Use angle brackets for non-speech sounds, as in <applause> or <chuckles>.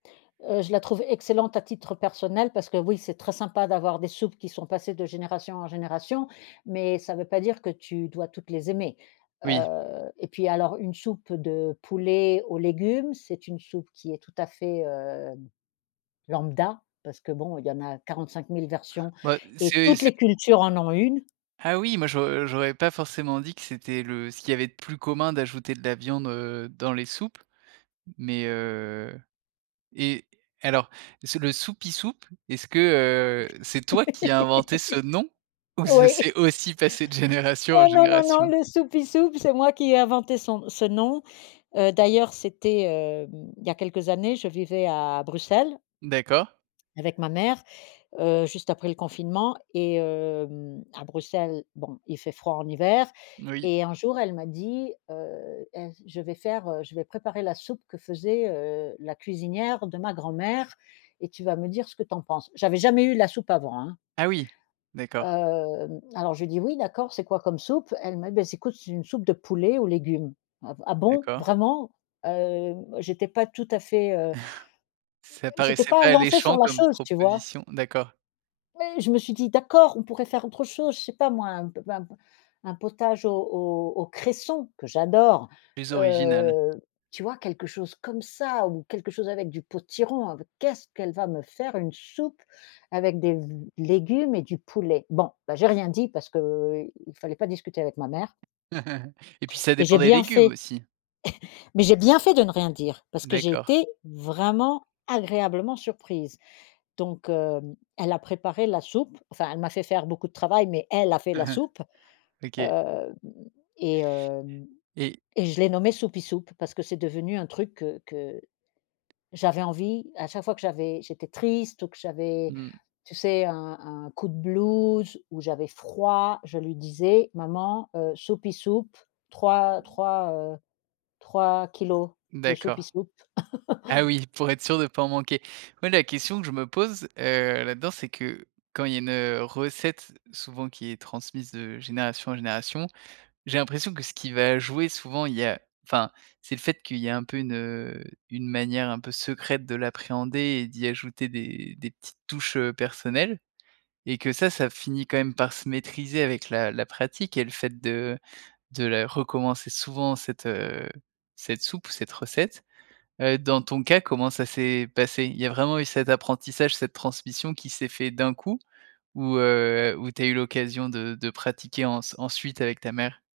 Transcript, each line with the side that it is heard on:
left: Heu, je la trouve excellente à titre personnel parce que oui, c'est très sympa d'avoir des soupes qui sont passées de génération en génération. Mais ça veut pas dire que tu dois toutes les aimer.
right: Oui.
left: Heu, et puis alors une soupe de poulet aux légumes, c'est une soupe qui est tout à fait, hem, lambda parce que bon, il y en a 45 000 versions
right: Bah,
left: et
right: c’est
left: toutes
right: c’est
left: les cultures en ont une.
right: Ah oui! Moi j’au j’aurais pas forcément dit que c'était le ce qu'il y avait de plus commun d'ajouter de la viande, heu, dans les soupes. Mais, heu et alors, c'est le soupie soupe, est-ce que, heu, c'est toi qui as inventé ce nom?
left: <laughs>
right: Ou ça
left: Oui!
right: s'est aussi passé de génération en
left: Oh non, non, non,
right: génération?
left: le soupie soupe c'est moi qui ai inventé son ce nom. Heu, d'ailleurs, c'était, hem, il y a quelques années, je vivais à Bruxelles
right: D'accord.
left: avec ma mère, heu, juste après le confinement. Et, hem, à Bruxelles, bon, il fait froid en hiver
right: Oui.
left: et un jour elle m'a dit heu: «Ains je vais faire, heu, je vais préparer la soupe que faisait, heu, la cuisinière de ma grand-mère et tu vas me dire ce que tu en penses». J'avais jamais eu la soupe avant, hein.
right: Ah oui! D'accord.
left: Hem, alors je lui dis: «Oui d'accord. C'est quoi comme soupe?», elle me: «Bah s écoute c'est une soupe de poulet aux légumes. "Ah v ah bon?
right: D'accord.
left: Vraiment?"». Hem, j'étais pas tout à fait, heu
right: <chuckles> Ça
left: j'étais
right: paraissait
left: pas
right: pas
left: lancée sur
right: alléchant
left: la
right: comme
left: chose, tu vois?
right: proposition? D'accord.
left: Oui, je me suis dit: «D'accord, on pourrait faire autre chose, je sais pas moi un p un p un potage au au au cresson- que j'adore-
right: Plus original.
left: heu, tu vois? Quelque chose comme ça ou quelque chose avec du potiron. Avec qu'est-ce qu'elle va me faire une soupe avec des v légumes et du poulet?» bon bah, j'ai rien dit parce qu’il fallait pas discuter avec ma mère
right: <chuckles> et puis ça
left: et
right: dépend
left: j'ai
right: des
left: bien
right: légumes
left: fait.
right: aussi.
left: <chuckles> Mais j'ai bien fait de ne rien dire parce que j'ai
right: D'accord.
left: été vraiment agréablement surprise. Donc hem, elle a préparé la soupe, enfin elle m'a fait faire beaucoup de travail, mais elle a fait la
right: Aha,
left: soupe.
right: OK.
left: Hem, et hem,
right: Et
left: et je l'ai nommée «soupie soupe» parce que c'est devenu un truc, heu, que j'avais envie à chaque fois que j'avais j'étais triste ou que j'avais,
right: Mmh.
left: tu sais un un coup de blues ou j'avais froid, je lui disais: «Maman, heu, soupie soupe 3, 3 heu, 3 kilogrammes de soupie
right: D'accord.
left: soupe».
right: Ah
left: <chuckles>
right: oui, pour être sûre de pas en manquer. Moi, la question que je me pose, heu, là-dedans, c'est que quand il y a une, heu, recette souvent qui est transmise de génération en génération, j'ai l'impression que ce qui va jouer souvent, il y a, enfin, c'est le fait qu'il y a un peu une, heu, une manière un peu secrète de l'appréhender et d'y ajouter des des petites touches, heu, personnelles. Et que ça, ça finit quand même par se maîtriser avec la la pratique et le fait de de la recommencer souvent cette, heu, cette soupe ou cette recette. Heu, dans ton cas, comment ça s'est passé? Il y a vraiment eu cet apprentissage, cette transmission qui s'est fait d'un coup ou, heu, ou tu as eu l'occasion de de pratiquer en ensuite avec ta mère?